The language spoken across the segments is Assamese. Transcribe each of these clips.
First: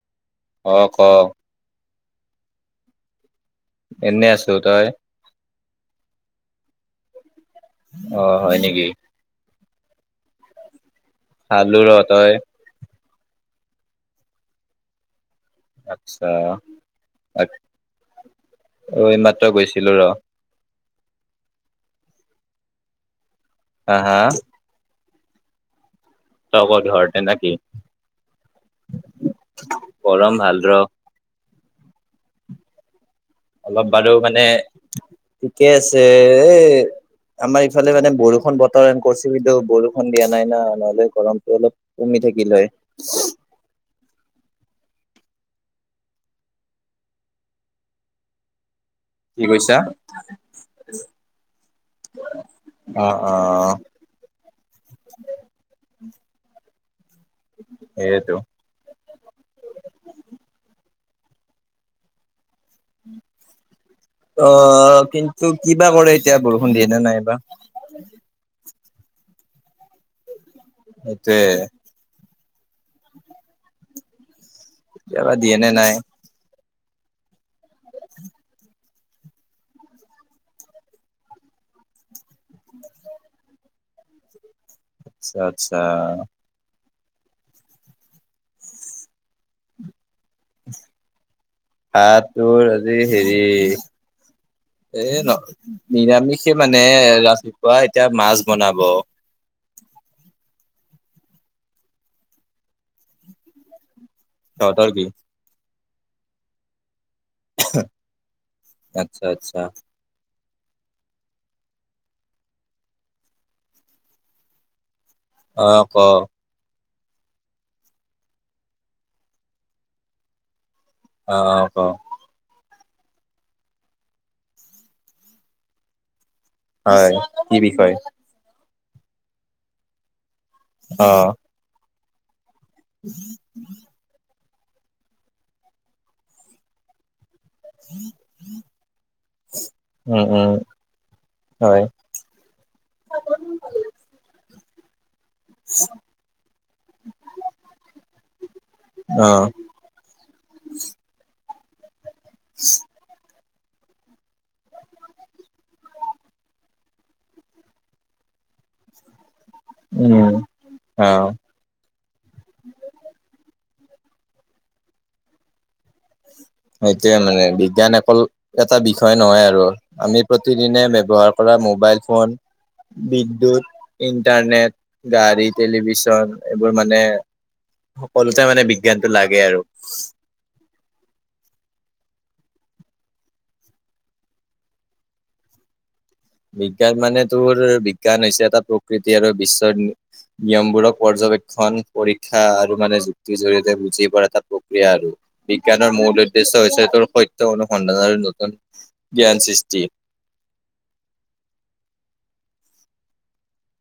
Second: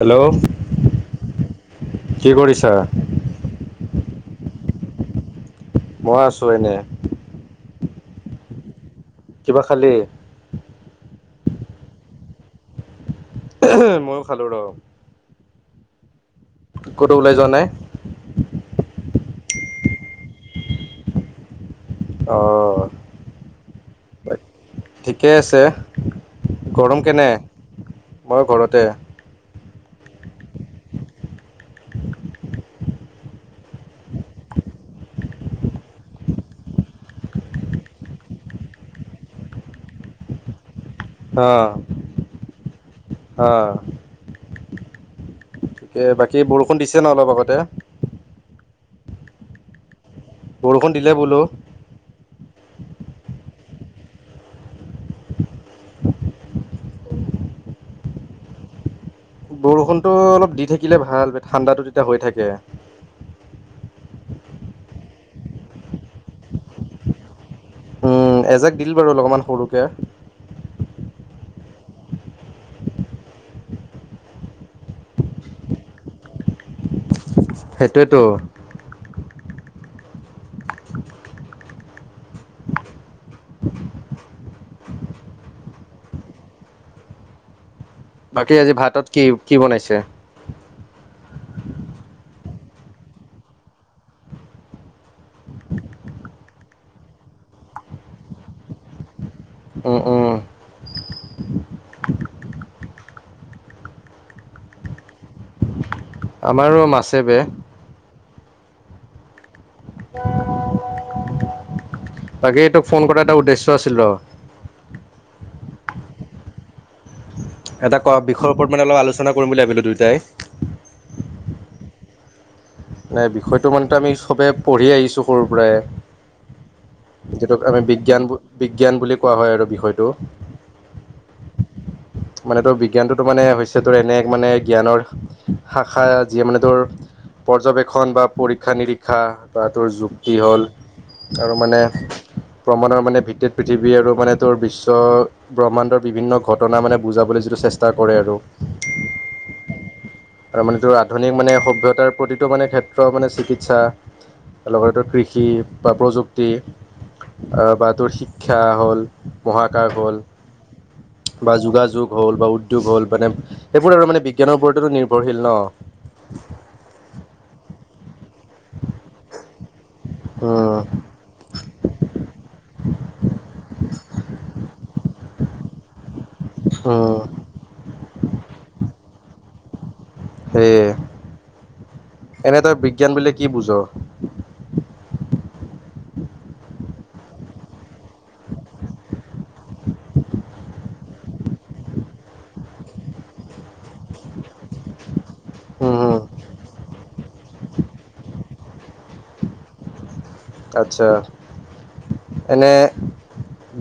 হেল্ল'। অ', ক'ক। কি কৰিছা? এনেই আছোঁ তই? মই আছো এনে। অ', হয় নেকি? কিবা খালী? খালো ৰ'হ তই? ময়ো খালো ৰ। আচ্ছা। ক'তো ওলাই যোৱা নাই? অ', এই মাত্ৰ গৈছিলো ৰহ। অ'। হা, হা। ঠিকে আছে। তই ক'ত গৰম ঘৰতে কেনে? নাকি মই ঘৰতে। গৰম ভাল ৰ। অলপ বাৰু মানে ঠিকে আছে এ, আমাৰ ইফালে মানে বৰষুণ বতৰ কৰিছে, কিন্তু বৰষুণ দিয়া নাই না' নহ'লে গৰমতটো অ' অলপ কমি থাকিল হয়। অ'। তে, বাকী বৰষুণ দিছে ন' অলপ আগতে? কি কৈছা? বৰষুণ দিলে বোলো। অ', অ'। সেইটো। বৰষুণতো অলপ দি থাকিলে ভাল ঠাণ্ডাটো তেতিয়া হৈ থাকে। অ', কিন্তু কিবা কৰে এতিয়া বৰষুণ দিয়ে নে নাইবা। উম, এজাক দিলে বাৰু অলপমান সৰুকে। ইয়াতেই। এতিয়াবা দিয়ে নে নাই? সেইটোৱেতো। আচ্ছা, আচ্ছা। বাকী আজি ভাতত কি কি বনাইছে? ভাত তোৰ আজি হেৰি এ নহ নিৰামিষে মানে ৰাতিপুৱা এতিয়া মাছ বনাব। উম, উম তহঁতৰ কি? আমাৰো মাছে বে। আচ্ছা আচ্ছা। বাকী তোক ফোন কৰাৰ এটা উদ্দেশ্য আছিল ৰ। অ, ক। এটা ক বিষয়ৰ ওপৰত মানে অলপ আলোচনা কৰিম বুলি ভাবিলো দুইটাই। অ, ক। নাই বিষয়টো মানেটো আমি সবে পঢ়ি আহিছোঁ সৰুৰ পৰাই। হয় কি যিটোক আমি বিষয় বিজ্ঞান বিজ্ঞান বুলি কোৱা হয় আৰু বিষয়টো। অ। মানেটো বিজ্ঞানটো মানে হৈছে সেইটোৰ এনে এক মানে জ্ঞানৰ শাখা যিয়ে মানে তোৰ পৰ্যবেক্ষণ বা পৰীক্ষা-নিৰীক্ষা বা তোৰ উম যুক্তি উম হ'ল আৰু মানে হয় প্ৰমাণৰ মানে ভিত্তিত পৃথিৱী আৰু মানে তোৰ বিশ্ব ব্ৰহ্মাণ্ডৰ বিভিন্ন ঘটনা মানে বুজাবলৈ যিটো চেষ্টা কৰে আৰু। অ আৰু মানেটো আধুনিক মানে সভ্যতাৰ প্ৰতিটো মানে ক্ষেত্ৰ মানে চিকিৎসা লগতে কৃষি বা প্ৰযুক্তি। বা তোৰ শিক্ষা হ'ল, মহাকাশ হ'ল। উম অ বা যোগাযোগ হ'ল বা উদ্যোগ হ'ল মানে এইবোৰ আৰু মানে বিজ্ঞানৰ ওপৰতো নি নিৰ্ভৰশীল ন। সেইটোয়ে মানে বিজ্ঞান অকল এটা বিষয় নহয় আৰু আমি উম প্ৰতিদিনে ব্যৱহাৰ কৰা মোবাইল ফোন। বিদ্যুৎ, ইন্টাৰনেট, গাড়ী, টেলিভিছন। এইবোৰ মানে উম সকলোতে মানে বিজ্ঞানটো লাগে আৰু। সেয়ে, এনেই তই বিজ্ঞান বুলিলে কি বুজ? বিজ্ঞান মানে তোৰ বিজ্ঞান হৈছে এটা প্ৰকৃতি আৰু বিশ্বৰ নিয়মবোৰক পৰ্যবেক্ষণ, পৰীক্ষা আৰু মানে যুক্তিৰ জৰিয়তে বুজি পোৱা এটা প্ৰক্ৰিয়া আৰু। বিজ্ঞানৰ হম মূল উদ্দেশ্য হৈছে তোৰ সত্য অনুসন্ধানৰ নতুন জ্ঞান সৃষ্টি। আচ্ছা, এনে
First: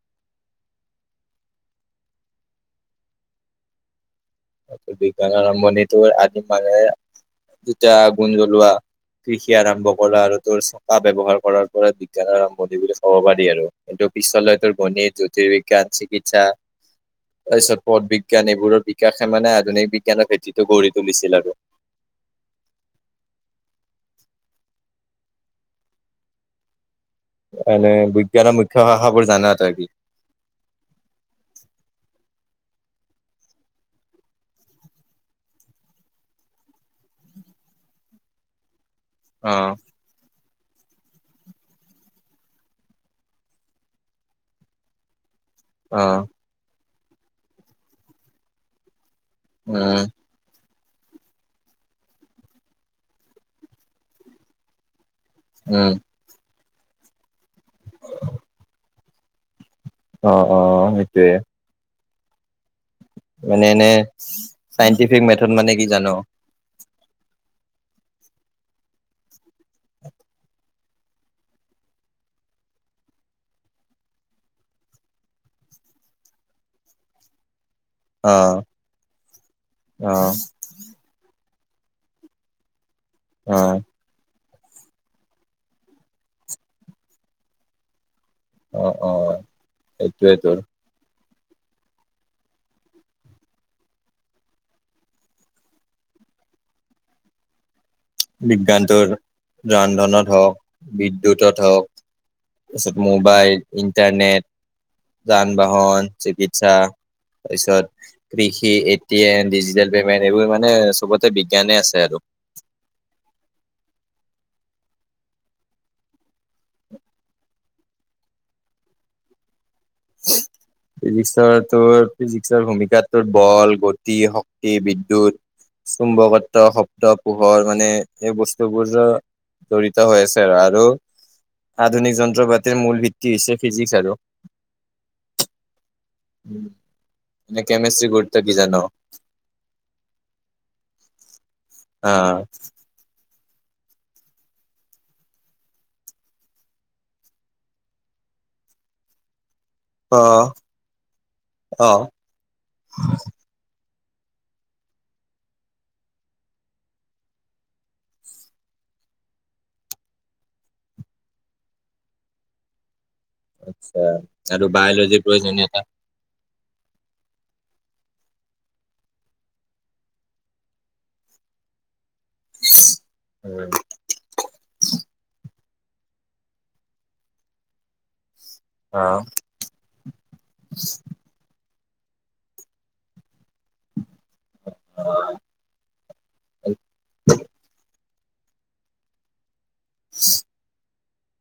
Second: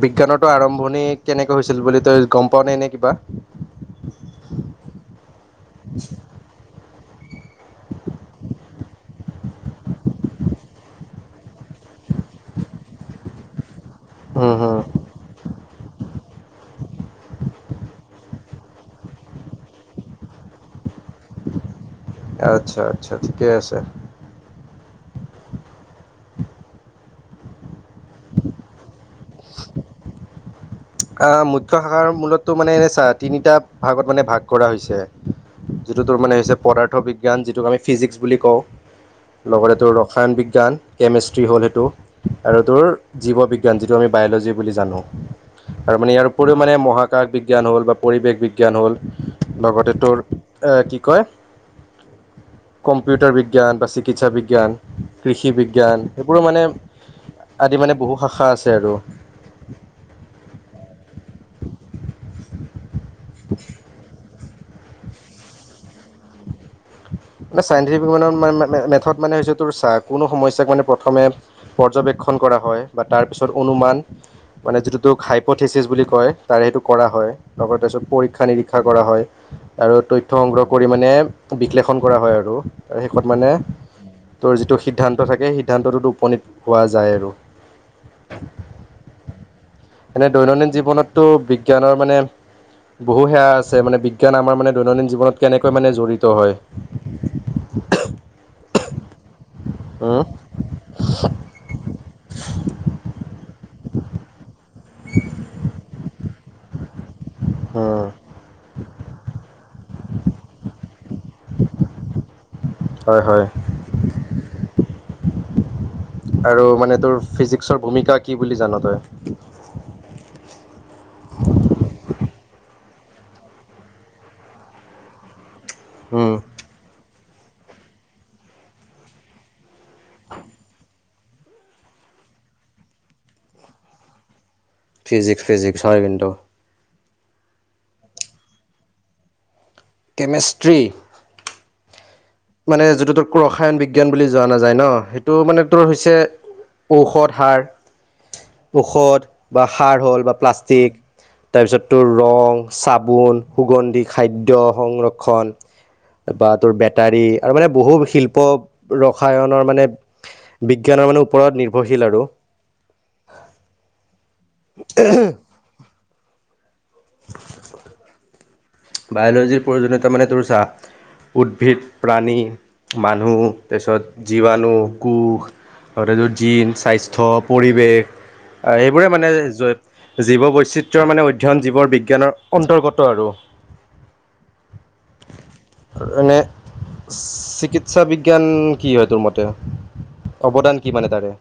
বিজ্ঞানৰতো আৰম্ভণি কেনেকে হৈছিল বুলি তই গম পাৱ নে এনেই কিবা? বিজ্ঞান আৰম্ভণিটো আদি মে দুটা গুণ জ্বলোৱা। কৃষি আৰম্ভ কৰা আৰু তোৰ চকা ব্যৱহাৰ কৰাৰ পৰা বিজ্ঞান আৰম্ভণি বুলি ক'ব পাৰি আৰু। এইটো পিছলে উম তোৰ হম বনি যোগ। টেৰিকাছ চিকিৎসা, তাৰপিছত পদ বিজ্ঞান এইবোৰৰ দি বিকাশে মানে আধুনিক বিজ্ঞানৰ ভেটিতো গঢ়ি তুলিছিল আৰু। আচ্ছা আচ্ছা ঠিকে আছে। এনেই বিজ্ঞানৰ মুখ্য ভাষাবোৰ জানা তই কি? আ মুখ্য শাখাৰ মূলতো মানে এনে চা তিনিটা ভাগত মানে ভাগ কৰা হৈছে। যিটো তোৰ মানে হৈছে পদাৰ্থ বিজ্ঞান, যিটোক আমি ফিজিক্স বুলি কওঁ। লগতে অ', তোৰ ৰসায়ন বিজ্ঞান। কেমেষ্ট্ৰী হ'ল সেইটো, আৰু তোৰ জীৱ বিজ্ঞান যিটো আমি বায়লজি বুলি জানোঁ। আৰু মানে অ', ইয়াৰ উপৰিও মানে মহাকাশ বিজ্ঞান হ'ল বা পৰিৱেশ বিজ্ঞান হ'ল। লগতে উম, তোৰ এ কি কয় কম্পিউটাৰ বিজ্ঞান বা চিকিৎসা বিজ্ঞান। কৃষি উম, বিজ্ঞান। সেইবোৰো মানে আদি মানে বহু শাখা আছে আৰু। অ অ সেইটোৱে। মানে এনে চাইটিফিক মেথড মানে কি জান? মানে চাইণ্টিফিক মান মে মেথত মানে হৈছে তোৰ চাহ কোনো সমস্যাক মানে প্ৰথমে পৰ্যবেক্ষণ কৰা হয় বা তাৰপিছত অনুমান মানে যিটো তোক হাইপথিচিছ বুলি কয়। তাৰে সেইটো কৰা হয় লগ তাৰপিছত পৰীক্ষা অ', নিৰীক্ষা কৰা হয়। আৰু তথ্য সংগ্ৰহ কৰি মানে বিশ্লেষণ কৰা হয় আৰু। আৰু শেষত মানে অ', তোৰ যিটো সিদ্ধান্ত থাকে, সিদ্ধান্তটোতো উপনীত হোৱা যায় আৰু। অ', অ', এনে সেইটোয়ে তোৰ দৈনন্দিন জীৱনতটো বিজ্ঞানৰ মানে বহু সেয়া আছে মানে বিজ্ঞান আমাৰ মানে দৈনন্দিন জীৱনত কেনেকৈ মানে জড়িত হয়। [inaudible] বিজ্ঞানটোৰ উম ৰান্ধনত হওক বিদ্যুত হওক, তাৰপিছত মোবাইল, ইণ্টাৰনেট যান বাহন, চিকিৎসা তাৰপিছত উম কৃষি, A T M, digital payment এইবোৰ মানে চবতে বিজ্ঞানে আছে আৰু। হয় হয়। আৰু মানে তোৰ ফিজিক্সৰ ভূমিকা কি বুলি জান তই? ফিজিক্সৰ তো ফিজিক্সৰ ভূমিকাত বল, গতি, শক্তি, বিদ্যুত, উম চুম্বকত্ব পোহৰ মানে এই বস্তুবোৰ জৰিড় হৈ আছে আৰু। আধুনিক যন্ত্ৰ পাতিৰ মূল ভিত্তি হৈছে ফিজিক্স আৰু ফিজিক্স ফিজিক্স হয় কিন্তু। নে কেমেষ্ট্ৰীৰ গুৰুত্ব কি জান? কেমেষ্ট্ৰী- অ মানে যিটো তো ৰসায়ন বিজ্ঞান বুলি যোৱা নাযায় ন? সেইটো মানে তোৰ হৈছে ঔষধ সাৰ, ঔষধ বা সাৰ হ'ল অ বা প্লাষ্টিক। তাৰপিছত অ তোৰ ৰং, চাবোন সুগন্ধি খাদ্যৰ সংৰক্ষণ বা তোৰ বে- টাৰি আৰু মানে বহু শিল্প ৰসায়নৰ মানে বিজ্ঞানৰ মানে ওপৰত নিৰ্ভৰশীল আৰু- আচ্ছা, আৰু বায়লজিৰ প্ৰয়োজন এটা [inaudible] বায়'লজিৰ প্ৰয়োজনীয়তা মানে তোৰ চাহ উদ্ভিদ, প্ৰাণী মানুহ তাৰপিছত জীৱাণু, কুষ [unintelligible] স্বাস্থ্য পৰিৱেশ এইবোৰে মানে জীৱ বৈচিত্ৰৰ মানে অধ্যয়ন জীৱ বিজ্ঞানৰ অন্তৰ্গত আৰু। অ- আৰু এনে চিকিৎসা বিজ্ঞান কি হয় তোৰ মতে? অৱদান কি মানে তাৰে?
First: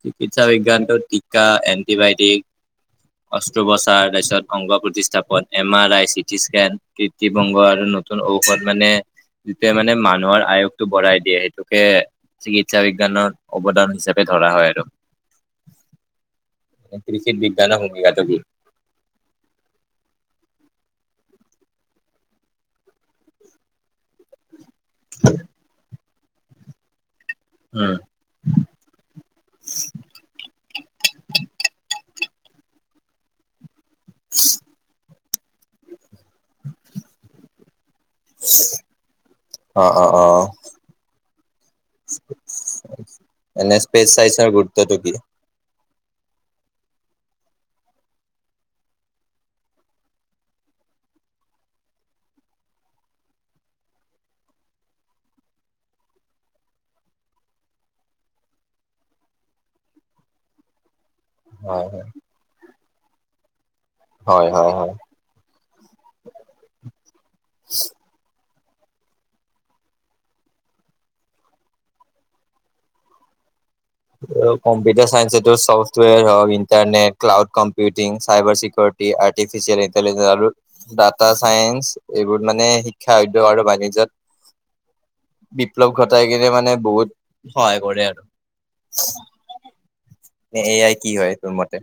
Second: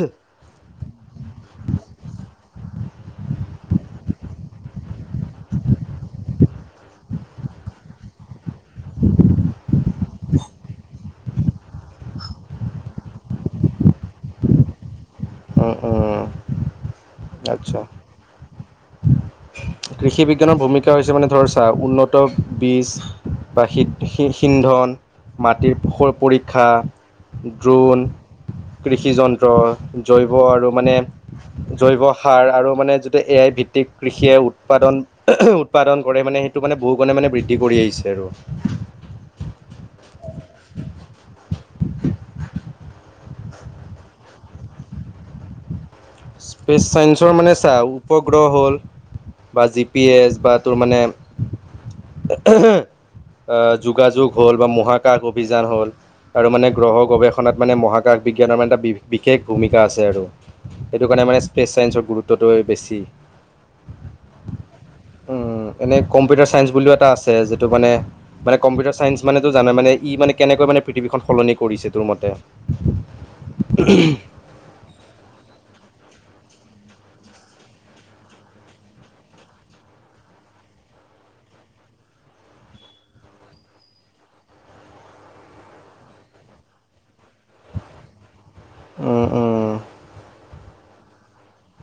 চিকিৎসা বিজ্ঞানটোত টীকা এণ্টিবায়টিক অষ্ট্ত্ৰো বচাৰছত অংগ প্ৰতিষ্ঠাপন M R I CT scan কৃত্তি বংগ আৰু নতুন ঔষধ মানে যেতিয়া মানে মানুহৰ আয়স ভৰাই দিয়ে সেইটোকে চিকিৎসা বিজ্ঞানৰ অৱদান হিচাপে ধৰা হয় আৰু- অঁ অঁ কৃষিত বিজ্ঞানৰ আচ্ছা। ভূমিকাটো কি? কৃষি বিজ্ঞানৰ ভূমিকা হৈছে মানে ধৰচা উন্নত বীজ- বা শি সিন্ধন- মাটিৰ পুষৰ পৰীক্ষা উম। দ্ৰোন- কৃষি যন্ত্ৰ- জৈৱ আৰু মানে, জৈৱ সাৰ আৰু মানে যেতিয়া এ আই ভি প্ৰ কৃষিয়ে উৎপাদন উৎপাদন কৰে মানে সেইটো মানে বহুুণে মানে বৃদ্ধি কৰি আহিছে আৰু। অ' অ' অ' অ'। এনে স্পেচ চাইজৰ গুৰুত্বটো কি? স্পেচ চাইন্সৰ মানে চা, উপগ্ৰহ হ'ল, বা জি পি এছ, বা তোৰ মানে আহ যোগাযোগ হ'ল, বা মহাকাশ অভিযান হ'ল, আৰু মানে গ্ৰহৰ গৱেষণাত মানে মহাকাশ বিজ্ঞানৰ মানে এটা বিশেষ ভূমিকা আছে আৰু। সেইটো কাৰণে মানে স্পেচ হয়, হয়। ছাইন্সৰ গুৰুত্বটোৱে বেছি। হয় হয় হয়। উম এনেই কম্পিউটাৰ চাইন্স বুলিও এটা আছে যিটো মানে মানে কম্পিউটাৰ চাইন্স মানে টো জানে। মানে ই মানে কেনেকৈ মানে পৃথিৱীখন সলনি কৰিছে তোৰ মতে। উমহো কম্পিউটাৰ চাইন্স এইটো চফটৱোৰ হক internet cloud computing cyber security artificial intelligence আৰু ডাটা চাইন্ঞ্চ, এইবোৰ মানে শিক্ষা উদ্যোগ আৰু বাণিজ্য়ত- বিপ্লৱ ঘটাই কিনে মানে বহুত সহায় কৰে আৰু- উম উম- এয়াই কি হয় তোৰ মতে?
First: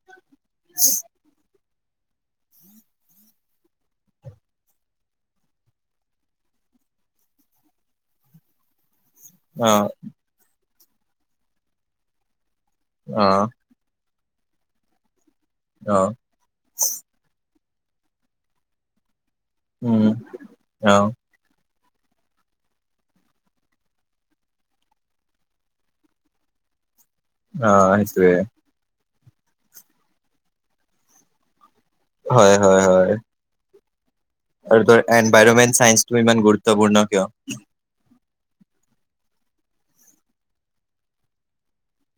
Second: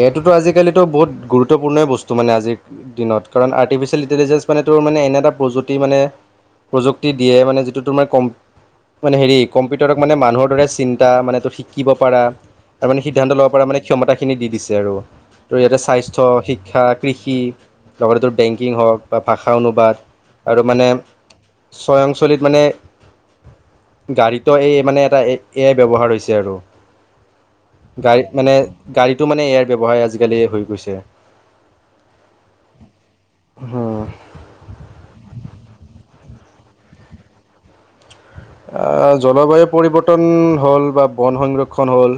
এইয়টোতো আজিকালিতো বহুত গুৰুত্ব গুৰুত্বপূৰ্ণই বস্তু মানে আজিৰ দিনত। কাৰণ আৰ্টিফিচিয়েল ইণ্টেলিজেঞ্চ মানে তোৰ মানে এনে এটা প্ৰযুি মানে প্ৰযুক্তি দিয়ে, মানে যিটো তোমাৰ ক মানে হেৰি অ কম্পিউটাৰক মানে মানুহৰ দৰে চিন্তা মানে তোৰ শিকিব পাৰা ত মানে অ সিদ্ধান্ত ল'ব পৰাাৰ মানে ক্ষমতাখিনি দি দিছে আৰু তো ইয়াতে অ স্বাস্থ্য শিক্ষা কৃষি, লগতেতো বেংকিং হওক, বা ভাষা অনুবাদ উম আৰু মানে অ স্বয়ং চলিত মানে, গাড়ীতো এই মানে এটা এয়াই ব্যৱহাৰ হৈছে আৰু অ গাড়ী সেইটোয়ে মানে গাড়ীটো মানে ইয়াৰ ব্যৱসায় আজিকালি হৈ গৈছে। হয়, হয়, হয়। হোম আৰু ত এনভাইৰমেণ্ট চাইন্ঞ্চটো ইমান গুৰুত্বপূৰ্ণ কিয়? আহ জলবায়ু পৰিৱৰ্তন হ'ল, বা বন সংৰক্ষণ হ'ল,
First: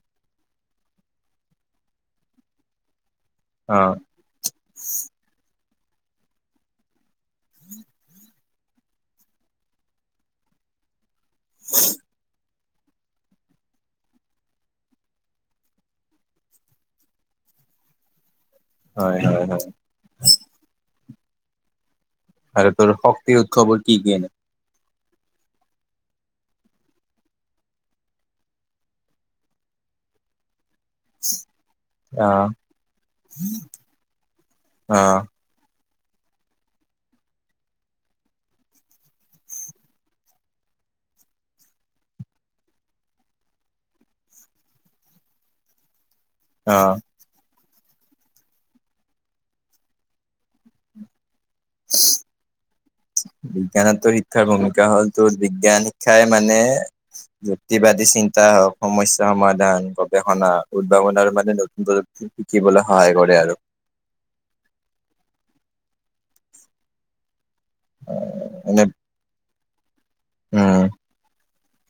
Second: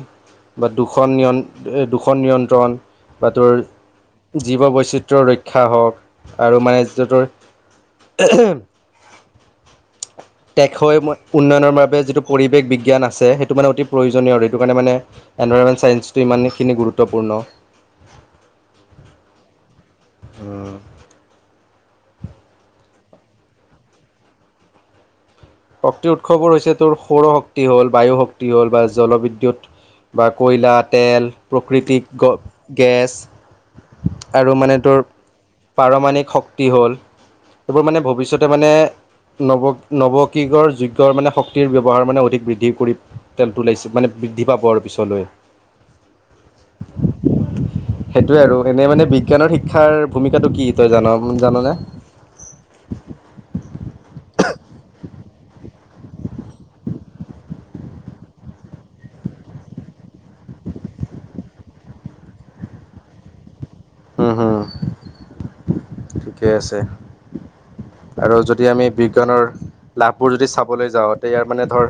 বা দুখন দুখন নিয়ন্ত্ৰণ, বা তোৰ অ জীৱ বৈচিত্ৰ ৰক্ষা হওক আৰু মানে য'তৰ টেখৈ উন্নয়নৰ বাবে যিটো পৰিৱেশ বিজ্ঞান আছে। সেই তটো মানে অতি প্ৰয়োজনীয় আৰু সেইটো কাৰণে মানে এনভাইৰমেণ্ট চেন্ঞ্চটো ইমানখিনি গুৰুত্বপূৰ্ণ। হয়, হয়, হয়। উম, আৰু তোৰ শক্তি উৎসৱৰ কি কিনে শক্তিৰ উৎসৱবোৰ হৈছে তোৰ সৌৰ শক্তি হ'ল, বায়ু শক্তি হ'ল, বা জলবিদ্যুৎ বা কয়লা, তেল প্ৰকৃতিক গ অ গেছ আৰু মানে অ তোৰ পাৰমাণিক শক্তি হ'ল এইবোৰ মানে ভৱিষ্যতে মানে নৱ নৱ কিগৰ যোগ্য মানে শক্তিৰ ব্যৱহাৰ মানে অধিক বৃদ্ধি কৰি তেলটো ওলাইছে মানে বৃদ্ধি পাব আৰু পিছলৈ। অহ সেইটোয়ে আৰু এনে মানে বিজ্ঞানৰ শিক্ষাৰ ভূমিকাটো কি তই জান জানানে? [inaudible] বিজ্ঞানত শিক্ষাৰ ভূমিকা হ'ল তোৰ বিজ্ঞান শিক্ষাই মানে যুক্তিবাদী চিন্তা হওক সমস্যা সমাধান গৱেষণা উদ্ভাৱনৰ মানে নতুন প্ৰযুক্ত শিকিবলৈ সহায় কৰে আৰু। হুম হুম। ঠিকেই আছে, আৰু যদি এনে আমি বিজ্ঞানৰ লাভবোৰ যদি উম চাবলৈ যাওঁ তে ইয়াৰ মানে ধৰ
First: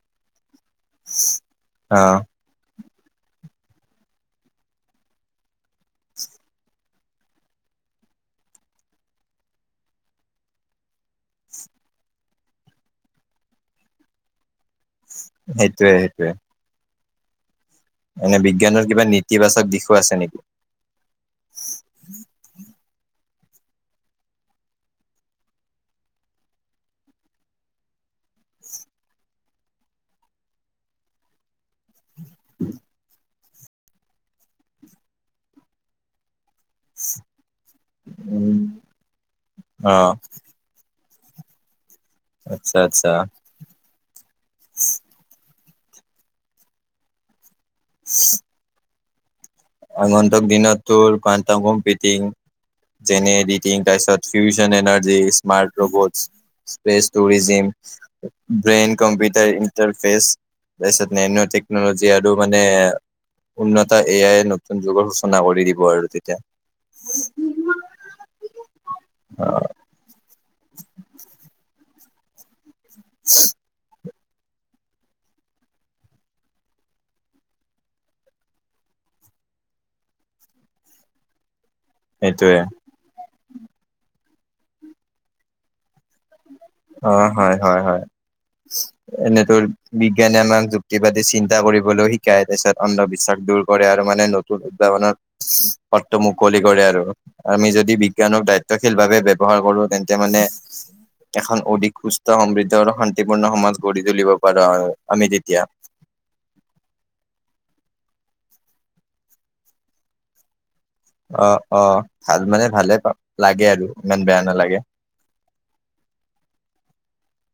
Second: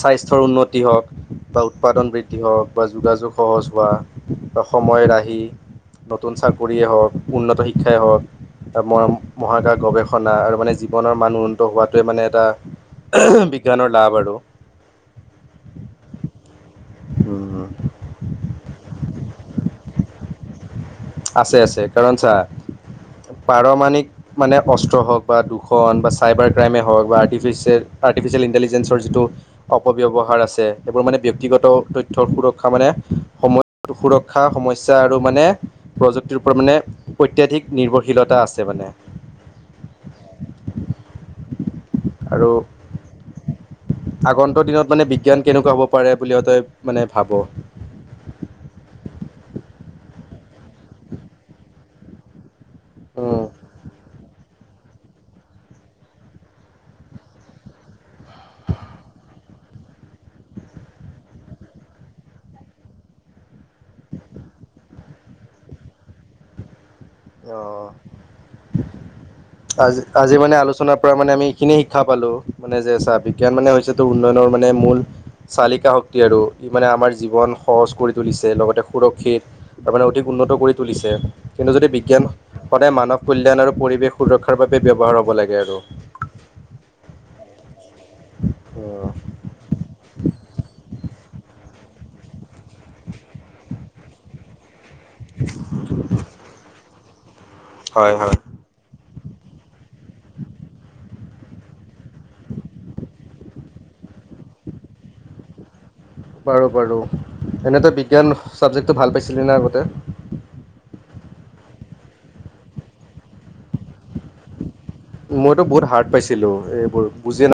স্বাস্থ্যৰ উন্ন তি হওক বা অ উৎপাদন বৃদ্ধি হওক। বা যোগাযোগ সহজ হোৱা বা সময় ৰাহি নতুন চাকৰিয়েই হওক। উন্নত শিক্ষাই হওক। ত ম মহাকাশ গৱেষণা আৰু মানে জীৱনৰ মানুহ উন্নত হোৱাটোৱে মানে এটা বিজ্ঞানৰ লাভ আৰু। সেইটোৱে সেইটোৱে। উম উম। এনে বিজ্ঞানৰ কিবা নেতিবাচক দিশো আছে নেকি? আছে আছে, কাৰণ চা পাৰমাণিক মানে অস্ত্ৰ হওক বা দুখন বা চাইবাৰ ক্ৰাইমে হওক বা আৰ্ফিচিয়েল আৰ্টিফিচিয়েল ইণ্টেলিজেঞ্চৰ যিটো অপব্যৱহাৰ আছে এইবোৰ মানে ব্যক্তিগত ত থ্য সুৰক্ষা মানে সম সুৰক্ষা সমস্যা আৰু মানে প্ৰযুক্তিৰ ওপৰত মানে অত্যাধিক নিৰ্ভৰশীলতা আছে মানে। আ আৰু আচ্ছা আচ্ছা। আগন্তুক দিনত মানে বিজ্ঞান কেনেকুৱা হ'ব পাৰে বুলিও তই মানে ভাব? [inaudible] আগন্তক দিনত তোৰ কোৱান্টাম হোমৰেটিং যেনে অঁ ৰিটিং তাৰপিছত fusion energies, smart robot, space tourism. Brain computer interface. তাৰপিছত নেন' টেকনলজি আৰু মানে উন্নত এ আই ন তুন যুগৰ সূচনা কৰি দিব আৰু তেতিয়া। অঁ অ আজি আজি মানে আলোচনাৰ পৰা মানে আমি এইখিনিয়ে শিক্ষা পালো মানে যে চা বিজ্ঞান মানে হৈছে তোৰ উন্নয়নৰ মানে মূল চালিকা শক্তি আৰু ই মানে আমাৰ জীৱন সহজ কৰি তুলিছে লগতে সুৰক্ষিত তাৰমানে অধিক উন্নত কৰি তুলিছে কিন্তু যদি বি জ্ঞান সেইটোয়ে সদায় মানৱ কল্যাণ আৰু পৰিৱেশ সুৰক্ষাৰ বাবে ব্যৱহাৰ হ'ব লাগে আৰু। অ হয় হয় হয়। এনেতোৰ বিজ্ঞানে আমাক যুক্তিবাদ চিন্তা কৰিবলৈ শিকায় তাৰিপিছত অন্ধবিশ্বাস দূৰ কৰে আৰু মানে নতুন উদ্ভাৱনত পথটো মুকলি কৰে আৰু আমি যদি হয় হয় বিজ্ঞানক দাই তশীল ভাৱে ব্যৱহাৰ কৰো তেন্তে মানে এখন অধিক সুস্থ সমৃদ্ধ আৰু শান্তিপূৰ্ণ সমাজ গঢ়ি তুলিব পাৰো আ, আমি তেতিয়া। পাৰো পাৰো, এনে তই বিজ্ঞান চাবজেক্টটো ভাল পাইছিলি না আগতে? অ', অ', ভাল মানে ভালে পাওঁ, লাগে আৰু ইমান বেয়া নালাগে। মইতো বহুত হাৰ্ড পাইছিলোঁ, এইবোৰ বুজিয়ে না